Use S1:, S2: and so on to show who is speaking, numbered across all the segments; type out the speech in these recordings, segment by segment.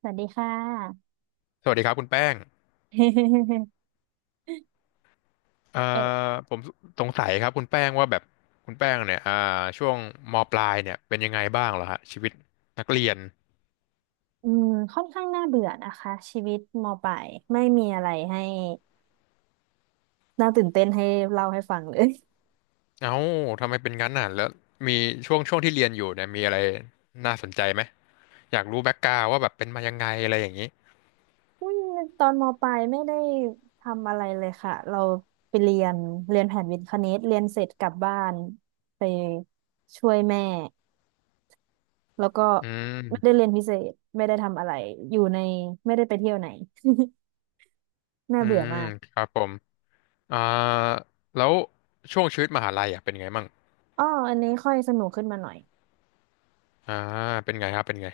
S1: สวัสดีค่ะ
S2: สวัสดีครับคุณแป้ง เอ่
S1: เออ
S2: อผมสงสัยครับคุณแป้งว่าแบบคุณแป้งเนี่ยช่วงมปลายเนี่ยเป็นยังไงบ้างเหรอฮะชีวิตนักเรียน
S1: อืมค่อนข้างน่าเบื่อนะคะชีวิตมปลายไม่มีอะไรให้น่าตื่นเต้นให้เล่าให้ฟังเลย
S2: เอ้าทำไมเป็นงั้นน่ะแล้วมีช่วงที่เรียนอยู่เนี่ยมีอะไรน่าสนใจไหมอยากรู้แบ็กกราวว่าแบบเป็นมายังไงอะไรอย่างนี้
S1: อืมตอนมปลายไม่ได้ทำอะไรเลยค่ะเราไปเรียนเรียนแผนวิทย์คณิตเรียนเสร็จกลับบ้านไปช่วยแม่แล้วก็
S2: อื
S1: ไม่ได้
S2: ม
S1: เรียนพิเศษไม่ได้ทำอะไรอยู่ในไม่ได้ไปเที่ยวไหน น่า
S2: อื
S1: เบื่อ
S2: ม
S1: มาก
S2: ครับผมอ่าแล้วช่วงชีวิตมหาลัยอ่ะเป็นไงมั่ง
S1: อ๋ออันนี้ค่อยสนุกขึ้นมาหน่อย
S2: อ่าเป็นไงครับเป็นไง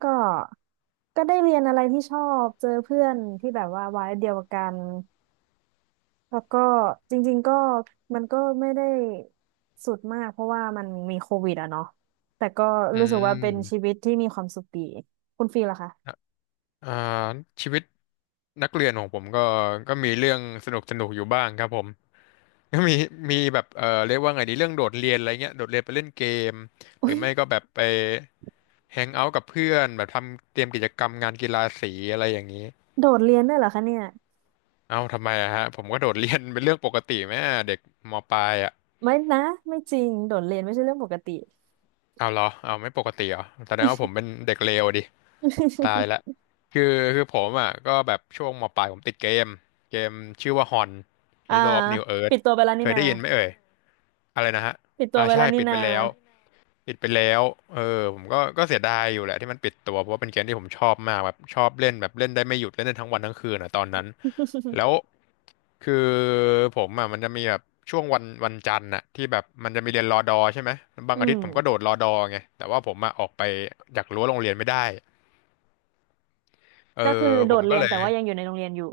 S1: ก็ได้เรียนอะไรที่ชอบเจอเพื่อนที่แบบว่าวัยเดียวกันแล้วก็จริงๆก็มันก็ไม่ได้สุดมากเพราะว่ามันมีโควิดอะเนาะแต่ก็
S2: อื
S1: รู้สึกว่าเป็นชีวิ
S2: ม
S1: ตที่มีความสุขดีคุณฟีลล่ะคะ
S2: อ่าชีวิตนักเรียนของผมก็มีเรื่องสนุกสนุกอยู่บ้างครับผม ก็มีแบบเรียกว่าไงดีเรื่องโดดเรียนอะไรเงี้ยโดดเรียนไปเล่นเกมหรือ
S1: อุ้ย
S2: ไม่ก็แบบไปแฮงเอาท์กับเพื่อนแบบทำเตรียมกิจกรรมงานกีฬาสีอะไรอย่างนี้
S1: โดดเรียนด้วยเหรอคะเนี่ย
S2: เอ้าทำไมอะฮะผมก็โดดเรียนเป็นเรื่องปกติไหมอะเด็กมปลายอะ
S1: ไม่นะไม่จริงโดดเรียนไม่ใช่เรื่องปกติ
S2: เอาเหรอเอาไม่ปกติเหรอแสดงว่าผมเป็นเด็กเลวดิ ตายละคือคือผมอ่ะก็แบบช่วงมปลายผมติดเกมชื่อว่าฮอน
S1: อ่า
S2: Hero of New
S1: ปิ
S2: Earth
S1: ดตัวไปแล้ว
S2: เค
S1: นี่
S2: ย
S1: นา
S2: ได้ยินไหมเอ่ยอะไรนะฮะ
S1: ปิดตัว
S2: อ่า
S1: ไป
S2: ใช่
S1: แล้วนี่
S2: ปิดไป
S1: นา
S2: แล้วปิดไปแล้วเออผมก็เสียดายอยู่แหละที่มันปิดตัวเพราะว่าเป็นเกมที่ผมชอบมากแบบชอบเล่นแบบเล่นได้ไม่หยุดเล่นได้ทั้งวันทั้งคืนอ่ะตอนนั้นแล้ว คือผมอ่ะมันจะมีแบบช่วงวันจันทร์อ่ะที่แบบมันจะมีเรียนรอดอใช่ไหมบาง
S1: อื
S2: อาทิตย์ผมก็โด
S1: ม
S2: ดรอดอไงแต่ว่าผมอ่ะออกไปจากรั้วโรงเรียนไม่ได้เออ
S1: ก็คือโด
S2: ผม
S1: ด
S2: ก็
S1: เรียน
S2: เลย
S1: แต่ว่ายังอยู่ในโรงเรียนอยู่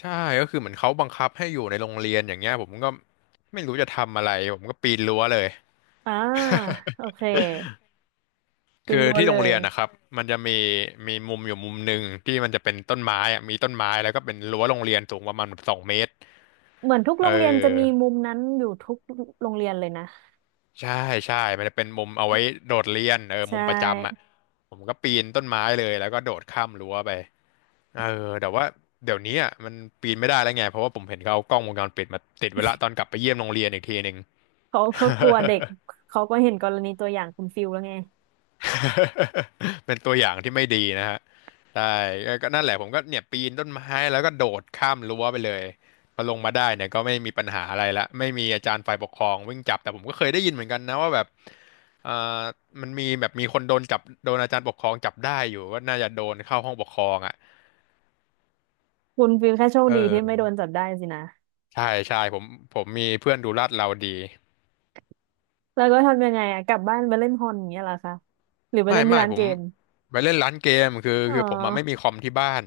S2: ใช่ก็คือเหมือนเขาบังคับให้อยู่ในโรงเรียนอย่างเงี้ยผมก็ไม่รู้จะทำอะไรผมก็ปีนรั้วเลย
S1: อ่าโอเค เป็น
S2: คือ
S1: รั้ว
S2: ที่
S1: เล
S2: โรง
S1: ย
S2: เรียนนะครับมันจะมีมุมอยู่มุมหนึ่งที่มันจะเป็นต้นไม้อะมีต้นไม้แล้วก็เป็นรั้วโรงเรียนสูงประมาณแบบ2 เมตร
S1: เหมือนทุก
S2: เ
S1: โรงเรียนจะมี
S2: ออ
S1: มุมนั้นอยู่ทุกโรงเรียนเลยนะ
S2: ใช่ใช่มันจะเป็นมุมเอาไว้โดดเรียนเออ
S1: ใช
S2: มุมประจำอ่ะ
S1: ่
S2: ผมก็ปีนต้นไม้เลยแล้วก็โดดข้ามรั้วไปเออแต่ว่าเดี๋ยวนี้อ่ะมันปีนไม่ได้แล้วไงเพราะว่าผมเห็นเขาเอากล้องวงจรปิดมาติดไว้ละตอนกลับไปเยี่ยมโรงเรียนอีกทีหนึ่ง
S1: เขากลัวเด็ก เขาก็เห็นกรณีตัวอย่างคุณฟิลแล้วไง
S2: เป็นตัวอย่างที่ไม่ดีนะฮะใช่ก็นั่นแหละผมก็เนี่ยปีนต้นไม้แล้วก็โดดข้ามรั้วไปเลยพอลงมาได้เนี่ยก็ไม่มีปัญหาอะไรละไม่มีอาจารย์ฝ่ายปกครองวิ่งจับแต่ผมก็เคยได้ยินเหมือนกันนะว่าแบบเอ่อมันมีแบบมีคนโดนจับโดนอาจารย์ปกครองจับได้อยู่ก็น่าจะโดนเข้าห้องปกครองอ่ะ
S1: คุณฟิลแค่โชค
S2: เอ
S1: ดีที่ไม่โด
S2: อ
S1: นจับได้สินะ
S2: ใช่ใช่ผมมีเพื่อนดูลาดเราดี
S1: แล้วก็ทำยังไงอะกลับบ้านไปเล่นฮอนอย่างเงี้ยเหรอคะหรือไป
S2: ไม่
S1: เล่นที่
S2: ไม่
S1: ร้าน
S2: ผ
S1: เก
S2: ม
S1: ม
S2: ไปเล่นร้านเกมคือ
S1: อ๋อ
S2: คือผมอ่ะไม่มีคอมที่บ้าน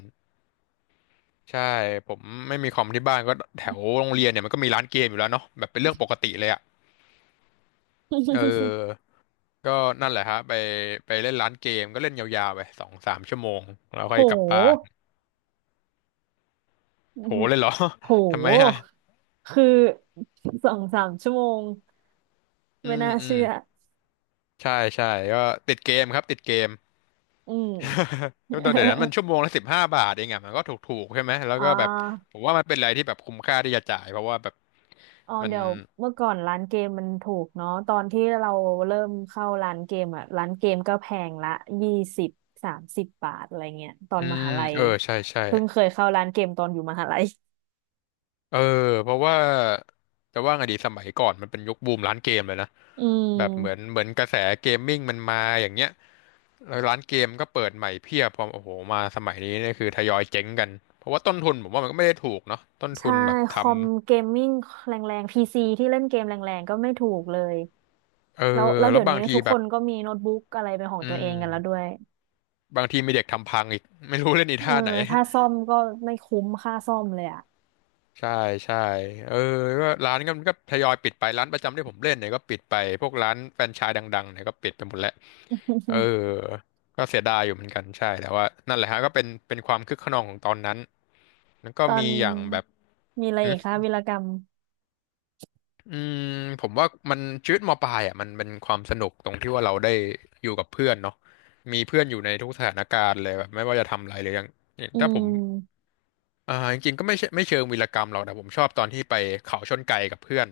S2: ใช่ผมไม่มีคอมที่บ้านก็แถวโรงเรียนเนี่ยมันก็มีร้านเกมอยู่แล้วเนาะแบบเป็นเรื่องปกติเลยอ่ะเอ อก็นั่นแหละฮะไปเล่นร้านเกมก็เล่นยาวๆไปสองสามชั่วโมงแล้วค่
S1: โห
S2: อยกลับบ้าน
S1: อื
S2: โห
S1: ม
S2: เลยเหรอ
S1: โห
S2: ทำไมฮะ
S1: คือสองสามชั่วโมง
S2: อื
S1: ไม่
S2: ม
S1: น่า
S2: อืม
S1: เชื่อ
S2: ใช่ใช่ก็ติดเกมครับติดเกม
S1: อืม
S2: เดี๋ยวนั้นมันชั่วโมงละ15 บาทเองอ่ะมันก็ถูกๆใช่ไหมแล้ ว
S1: อ๋อ
S2: ก็แบบผมว่ามันเป็นอะไรที่แบบคุ้มค่าที่จะจ่ายเพราะว่าแบบ
S1: อ๋อ
S2: มัน
S1: เดี๋ยวเมื่อก่อนร้านเกมมันถูกเนาะตอนที่เราเริ่มเข้าร้านเกมอ่ะร้านเกมก็แพงละยี่สิบสามสิบบาทอะไรเงี้ยตอน
S2: อื
S1: ม
S2: ม
S1: หาลัย
S2: เออใช่ใช่
S1: เพิ่งเคยเข้าร้านเกมตอนอยู่มหาลัย
S2: เออเพราะว่าจะว่าไงดีสมัยก่อนมันเป็นยุคบูมร้านเกมเลยนะ
S1: อืม
S2: แบบเหมือนกระแสเกมมิ่งมันมาอย่างเงี้ยแล้วร้านเกมก็เปิดใหม่เพียบพอโอ้โหมาสมัยนี้เนี่ยคือทยอยเจ๊งกันเพราะว่าต้นทุนผมว่ามันก็ไม่ได้ถูกเนาะต้นทุ
S1: ใช่
S2: นแบบ
S1: ค
S2: ทำ
S1: อมเกมมิ่งแรงๆพีซีที่เล่นเกมแรงๆก็ไม่ถูกเลย
S2: เอ
S1: แล้ว
S2: อ
S1: แล้ว
S2: แล้
S1: เดี๋
S2: ว
S1: ยว
S2: บา
S1: นี้
S2: งที
S1: ทุก
S2: แบ
S1: ค
S2: บ
S1: นก็มีโน้ตบุ๊กอะไรเป็นของ
S2: อื
S1: ตัวเอ
S2: ม
S1: งกันแล้วด้วย
S2: บางทีมีเด็กทำพังอีกไม่รู้เล่นอี
S1: เออ
S2: ท่าไหน
S1: ถ้าซ่อมก็ไม่คุ้มค่าซ่อมเลยอ่ะ
S2: ใช่ใช่เออก็ร้านก็มันก็ทยอยปิดไปร้านประจำที่ผมเล่นเนี่ยก็ปิดไปพวกร้านแฟรนไชส์ดังๆเนี่ยก็ปิดไปหมดแล้วเออ ก็เสียดายอยู่เหมือนกันใช่แต่ว่านั่นแหละฮะก็เป็นความคึกคะนองของตอนนั้นแล้วก็
S1: ตอน
S2: มีอย่างแบบ
S1: มีอะไร
S2: อื
S1: อีกคะ
S2: ม
S1: วีรกรรม
S2: อืมผมว่ามันชีวิตมปลายอ่ะมันเป็นความสนุกตรงที่ว่าเราได้อยู่กับเพื่อนเนาะมีเพื่อนอยู่ในทุกสถานการณ์เลยแบบไม่ว่าจะทำอะไรเลยอย่าง
S1: อื
S2: ถ้าผม
S1: ม
S2: จริงๆก็ไม่ใช่ไม่เชิงวีรกรรมหรอกแต่ผมชอบตอนที่ไปเขาชนไก่กับเพื่อน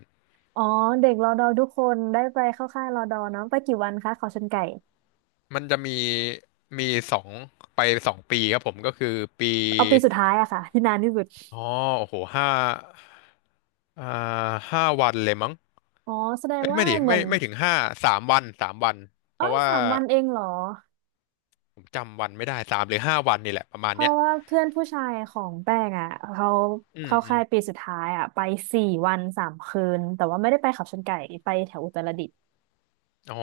S1: อ๋อเด็กรอดอทุกคนได้ไปเข้าค่ายรอดอเนาะไปกี่วันคะเขาชนไก่
S2: มันจะมีมีสองไปสองปีครับผมก็คือปี
S1: เอาปีสุดท้ายอะค่ะ ที่นานที่สุด
S2: อ๋อโอ้โหห้าอ่าห้าวันเลยมั้ง
S1: อ๋อแสดง
S2: เอ้ย
S1: ว่า
S2: ไม่ดิ
S1: เหมื
S2: ไม่
S1: อน
S2: ไม่ถึงห้าสามวันเพ
S1: อ๋อ
S2: ราะว่า
S1: สามวันเองเหรอ
S2: ผมจำวันไม่ได้สามหรือห้าวันนี่แหละประมาณ
S1: เพ
S2: เนี้
S1: ราะ
S2: ย
S1: ว่าเพื่อนผู้ชายของแป้งอะเขา
S2: อืม
S1: เข้า
S2: อื
S1: ค่า
S2: ม
S1: ยปีสุดท้ายอะไปสี่วันสามคืนแต่ว่าไม่ได้ไปเขาชนไก่ไปแถวอุตรดิตถ์
S2: อ๋อ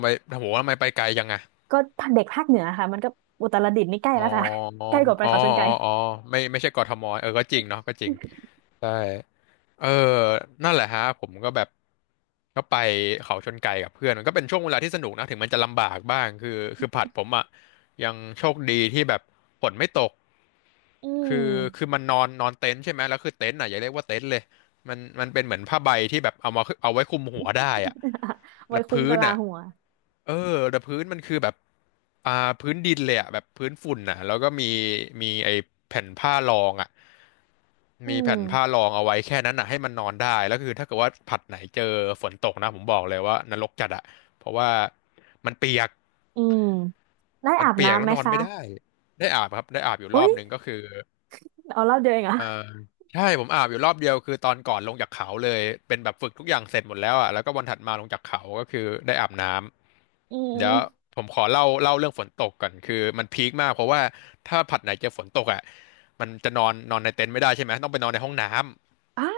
S2: ไปโอ้โหทำไมไปไกลจังอะ
S1: ก็เด็กภาคเหนือค่ะมันก็อุตรดิตถ์นี่ใกล้
S2: อ๋อ
S1: แล้วค่ะ ใกล้กว่าไป
S2: อ๋อ
S1: เขาชนไก่
S2: อ๋อ อ๋อ ไม่ใช่กทมเออก็จริงเนาะก็จริงใช่เออนั่นแหละฮะผมก็แบบก็ไปเขาชนไก่กับเพื่อนมันก็เป็นช่วงเวลาที่สนุกนะถึงมันจะลำบากบ้างคือผัดผมอ่ะยังโชคดีที่แบบฝนไม่ตก
S1: อืม
S2: คือคือมันนอนนอนเต็นท์ใช่ไหมแล้วคือเต็นท์อ่ะอย่าเรียกว่าเต็นท์เลย มันเป็นเหมือนผ้าใบที่แบบเอามาเอาไว้คลุมหัวได้อ่ะ
S1: ไว้
S2: แล้ว
S1: คุ้ม
S2: พื้
S1: กะ
S2: น
S1: ลา
S2: อ่ะ
S1: หัว
S2: เออแต่พื้นมันคือแบบอ่าพื้นดินเลยอ่ะแบบพื้นฝุ่นอ่ะแล้วก็มีมีไอ้แผ่นผ้ารองอ่ะ
S1: อื
S2: มี
S1: ม
S2: แผ่นผ้ารองเอาไว้แค่นั้นอ่ะให้มันนอนได้ แล้วคือถ้าเกิดว่าผัดไหนเจอฝนตกนะผมบอกเลยว่านรกจัดอะเพราะว่ามันเปียก
S1: อืมได้
S2: มัน
S1: อาบ
S2: เปียก
S1: น้ำ
S2: แล้
S1: ไห
S2: ว
S1: ม
S2: นอน
S1: คะ
S2: ไม่ได้ ได้อาบครับได้อาบอยู่ร
S1: อุ๊
S2: อ
S1: ย
S2: บนึงก็คือ
S1: เอารอบเดียวเองเหรอ่ะ
S2: เออใช่ผมอาบอยู่รอบเดียวคือตอนก่อนลงจากเขาเลยเป็นแบบฝึกทุกอย่างเสร็จหมดแล้วอ่ะแล้วก็วันถัดมาลงจากเขาก็คือได้อาบน้
S1: อื
S2: ำเดี๋
S1: ม
S2: ยวผมขอเล่าเรื่องฝนตกก่อนคือมันพีคมากเพราะว่าถ้าผัดไหนเจอฝนตกอ่ะมันจะนอนนอนในเต็นท์ไม่ได้ใช่ไหมต้องไปนอนในห้องน้ำ
S1: อ่า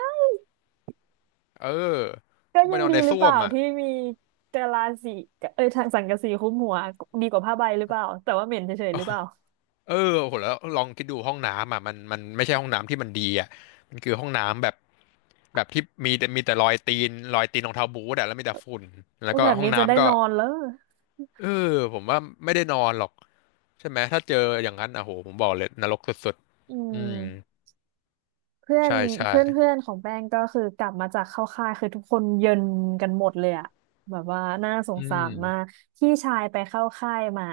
S2: เออ
S1: ก็
S2: ต้องไป
S1: ยัง
S2: นอน
S1: ดี
S2: ใน
S1: หรือ
S2: ส้
S1: เป
S2: ว
S1: ล่า
S2: มอ่ะ
S1: ที่มีกะลาสีเอ้ยทางสังกะสีคลุ้มหัวดีกว่าผ้าใบหรือเปล่าแต่ว่าเหม็นเฉยๆหรือเปล่า
S2: เออโหแล้วลองคิดดูห้องน้ำอ่ะมันไม่ใช่ห้องน้ำที่มันดีอ่ะมันคือห้องน้ำแบบแบบที่มีแต่รอยตีนรองเท้าบู๊ตอ่ะแล้วมีแต่ฝุ่นแล้ว
S1: ก็
S2: ก็
S1: แบบ
S2: ห้อง
S1: นี้จะได้
S2: น้ำก็
S1: นอนแล้ว
S2: เออผมว่าไม่ได้นอนหรอกใช่ไหมถ้าเจออย่างนั้นอ่ะโหผมบอกเลยนรกสุด
S1: อื
S2: ๆอืม
S1: มเพื่อน
S2: ใช่ใช่
S1: เพื่อนเพื่อนของแป้งก็คือกลับมาจากเข้าค่ายคือทุกคนเย็นกันหมดเลยอะแบบว่าน่าสง
S2: อื
S1: สา
S2: ม
S1: รมากพี่ชายไปเข้าค่ายมา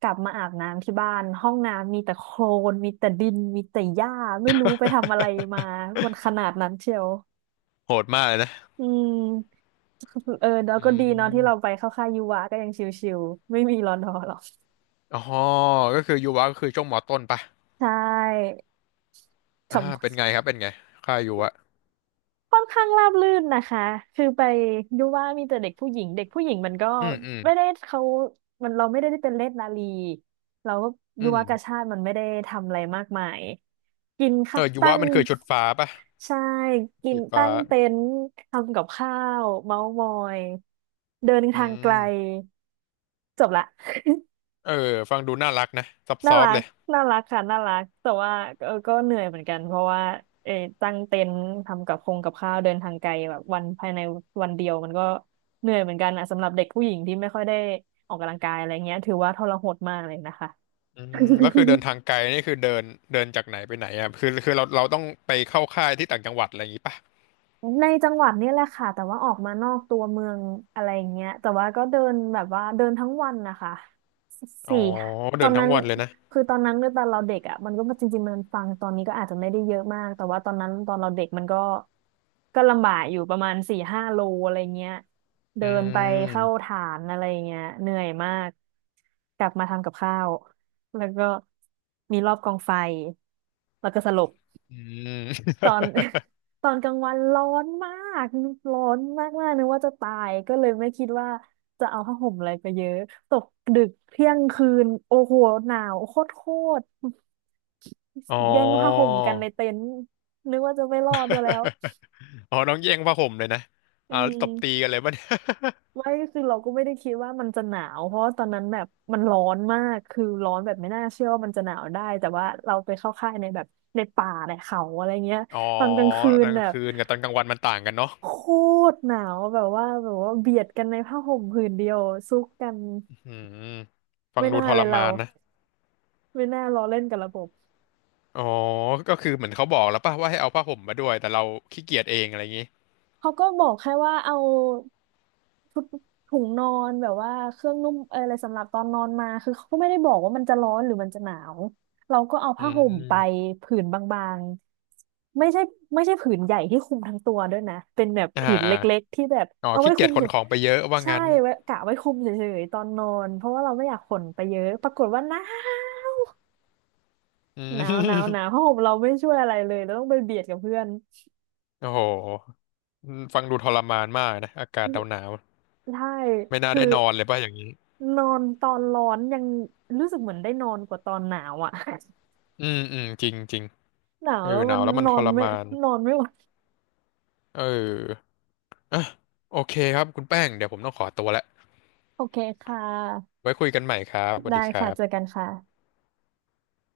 S1: กลับมาอาบน้ำที่บ้านห้องน้ำมีแต่โคลนมีแต่ดินมีแต่หญ้าไม่รู้ไปทำอะไรมามันขนาดนั้นเชียว
S2: โหดมากเลยนะ
S1: อืม เออแล้ว
S2: อื
S1: ก็ดีเนาะที่เราไป
S2: ม
S1: เข้าค่ายยูวาก็ยังชิวๆไม่มีรอนอหรอก
S2: อ๋อก็คือยูวะก็คือช่วงมอต้นปะ
S1: ใช่ขับ
S2: เป็นไงครับเป็นไงค่ายยูวะ
S1: ค่อนข้างราบรื่นนะคะคือไปยูว่ามีแต่เด็กผู้หญิงเด็กผู้หญิงมันก็
S2: อืมอืม
S1: ไม่ได้เขามันเราไม่ได้ได้เป็นเลศนาลีเราก็
S2: อื
S1: ยู
S2: ม
S1: วากาชาติมันไม่ได้ทำอะไรมากมายกิน
S2: เอ
S1: ค่ะ
S2: อยู
S1: ตั้
S2: วะ
S1: ง
S2: มันคือชุดฟ้าปะ
S1: ใช่กิ
S2: สี
S1: น
S2: ฟ้า
S1: ตั้งเต็นท์ทำกับข้าวเมาส์มอยเดิน
S2: อื
S1: ทางไกล
S2: ม
S1: จบละ
S2: เออฟังดูน่ารักนะซ
S1: น่า
S2: อฟ
S1: รั
S2: ๆเล
S1: ก
S2: ย
S1: น่ารักค่ะน่ารักแต่ว่าเออก็เหนื่อยเหมือนกัน เพราะว่าเออตั้งเต็นท์ทำกับคงกับข้าวเดินทางไกลแบบวันภายในวันเดียวมันก็เหนื่อยเหมือนกันอ่ะสำหรับเด็กผู้หญิงที่ไม่ค่อยได้ออกกำลังกายอะไรเงี้ยถือว่าทรหดมากเลยนะคะ
S2: อืมแล้วคือเดินทางไกล นี่คือเดินเดินจากไหนไปไหนอ่ะคือเราต้องไปเข้าค่ายที่ต่างจังหวัดอะไรอย่างงี้ปะ
S1: ในจังหวัดนี่แหละค่ะแต่ว่าออกมานอกตัวเมืองอะไรอย่างเงี้ยแต่ว่าก็เดินแบบว่าเดินทั้งวันนะคะ
S2: อ๋อ
S1: สี่ค่ะต
S2: เดิ
S1: อ
S2: น
S1: น
S2: ทั้
S1: นั้
S2: ง
S1: น
S2: วันเลยนะ
S1: คือตอนนั้นด้วยตอนเราเด็กอ่ะมันก็จริงๆมันฟังตอนนี้ก็อาจจะไม่ได้เยอะมากแต่ว่าตอนนั้นตอนเราเด็กมันก็ลำบากอยู่ประมาณสี่ห้าโลอะไรเงี้ย
S2: อื
S1: เดินไปเข้า
S2: ม
S1: ฐานอะไรเงี้ยเหนื่อยมากกลับมาทำกับข้าวแล้วก็มีรอบกองไฟแล้วก็สลบ
S2: อืม
S1: ตอน ตอนกลางวันร้อนมากร้อนมากมากนึกว่าจะตายก็เลยไม่คิดว่าจะเอาผ้าห่มอะไรไปเยอะตกดึกเที่ยงคืนโอ้โหหนาวโคตรโคตร
S2: อ๋อ
S1: แย่งผ้าห่มกันในเต็นท์นึกว่าจะไม่รอดซะแล้ว
S2: อ๋อน้องแย่งผ้าห่มเลยนะ
S1: อื
S2: แล้ว
S1: ม
S2: ตบตีกันเลยป่ะเนี่ย
S1: ไม่คือเราก็ไม่ได้คิดว่ามันจะหนาวเพราะว่าตอนนั้นแบบมันร้อนมากคือร้อนแบบไม่น่าเชื่อว่ามันจะหนาวได้แต่ว่าเราไปเข้าค่ายในแบบในป่าในเขาอะไรเงี้ย
S2: อ๋อ
S1: ตอนกลางคื
S2: ต
S1: น
S2: อนก
S1: แบ
S2: ลาง
S1: บ
S2: คืนกับตอนกลางวันมันต่างกันเนาะ
S1: โคตรหนาวแบบว่าเบียดกันในผ้าห่มผืนเดียวซุกกัน
S2: อืมฟัง
S1: ไม่
S2: ดู
S1: น่า
S2: ท
S1: เล
S2: ร
S1: ยเรา
S2: มานนะ
S1: ไม่น่าล้อเล่นกับระบบ
S2: อ๋อก็คือเหมือนเขาบอกแล้วป่ะว่าให้เอาผ้าห่มมาด้วยแต่เราขี้เกียจเองอะไรอย่างงี้
S1: เขาก็บอกแค่ว่าเอาถุถุงนอนแบบว่าเครื่องนุ่มอะไรสำหรับตอนนอนมาคือเขาก็ไม่ได้บอกว่ามันจะร้อนหรือมันจะหนาวเราก็เอา
S2: อื
S1: ผ้าห่มไป
S2: ม
S1: ผืนบางๆไม่ใช่ผืนใหญ่ที่คลุมทั้งตัวด้วยนะเป็นแบบ
S2: อ่า
S1: ผืนเล
S2: อา
S1: ็กๆที่แบบ
S2: อ๋อ
S1: เอาไว้
S2: ขี้
S1: ค
S2: เกี
S1: ลุ
S2: ยจ
S1: ม
S2: ข
S1: เฉ
S2: น
S1: ย
S2: ของไปเยอะว่า
S1: ใช่
S2: งั้น
S1: ไว้กะไว้คลุมเฉยๆตอนนอนเพราะว่าเราไม่อยากขนไปเยอะปรากฏว่าหนาว
S2: อื
S1: หนาวหนาว
S2: ม
S1: ผ้าห่มเราไม่ช่วยอะไรเลยเราต้องไปเบียดกับเพื่อน
S2: โอ้โหอฟังดูทรมานมากนะอากาศหนาว
S1: ใช่
S2: ๆไม่น่า
S1: คือ
S2: ได้นอนเลยป่ะอย่างนี้
S1: นอนตอนร้อนยังรู้สึกเหมือนได้นอนกว่าตอนหนาวอ่ะ
S2: อืมอืมจริงจริง
S1: หนาว
S2: เออ
S1: แล้ว
S2: ห
S1: มั
S2: นาว
S1: น
S2: แล้วมั
S1: น
S2: น
S1: อ
S2: ท
S1: น
S2: ร
S1: ไม่
S2: มาน
S1: นอนไม่ไหว
S2: เอออ่ะโอเคครับคุณแป้งเดี๋ยวผมต้องขอตัวแล้ว
S1: โอเคค่ะ
S2: ไว้คุยกันใหม่ครับสวัส
S1: ได้
S2: ดีครั
S1: ค่ะเจอ
S2: บ
S1: กันค่ะ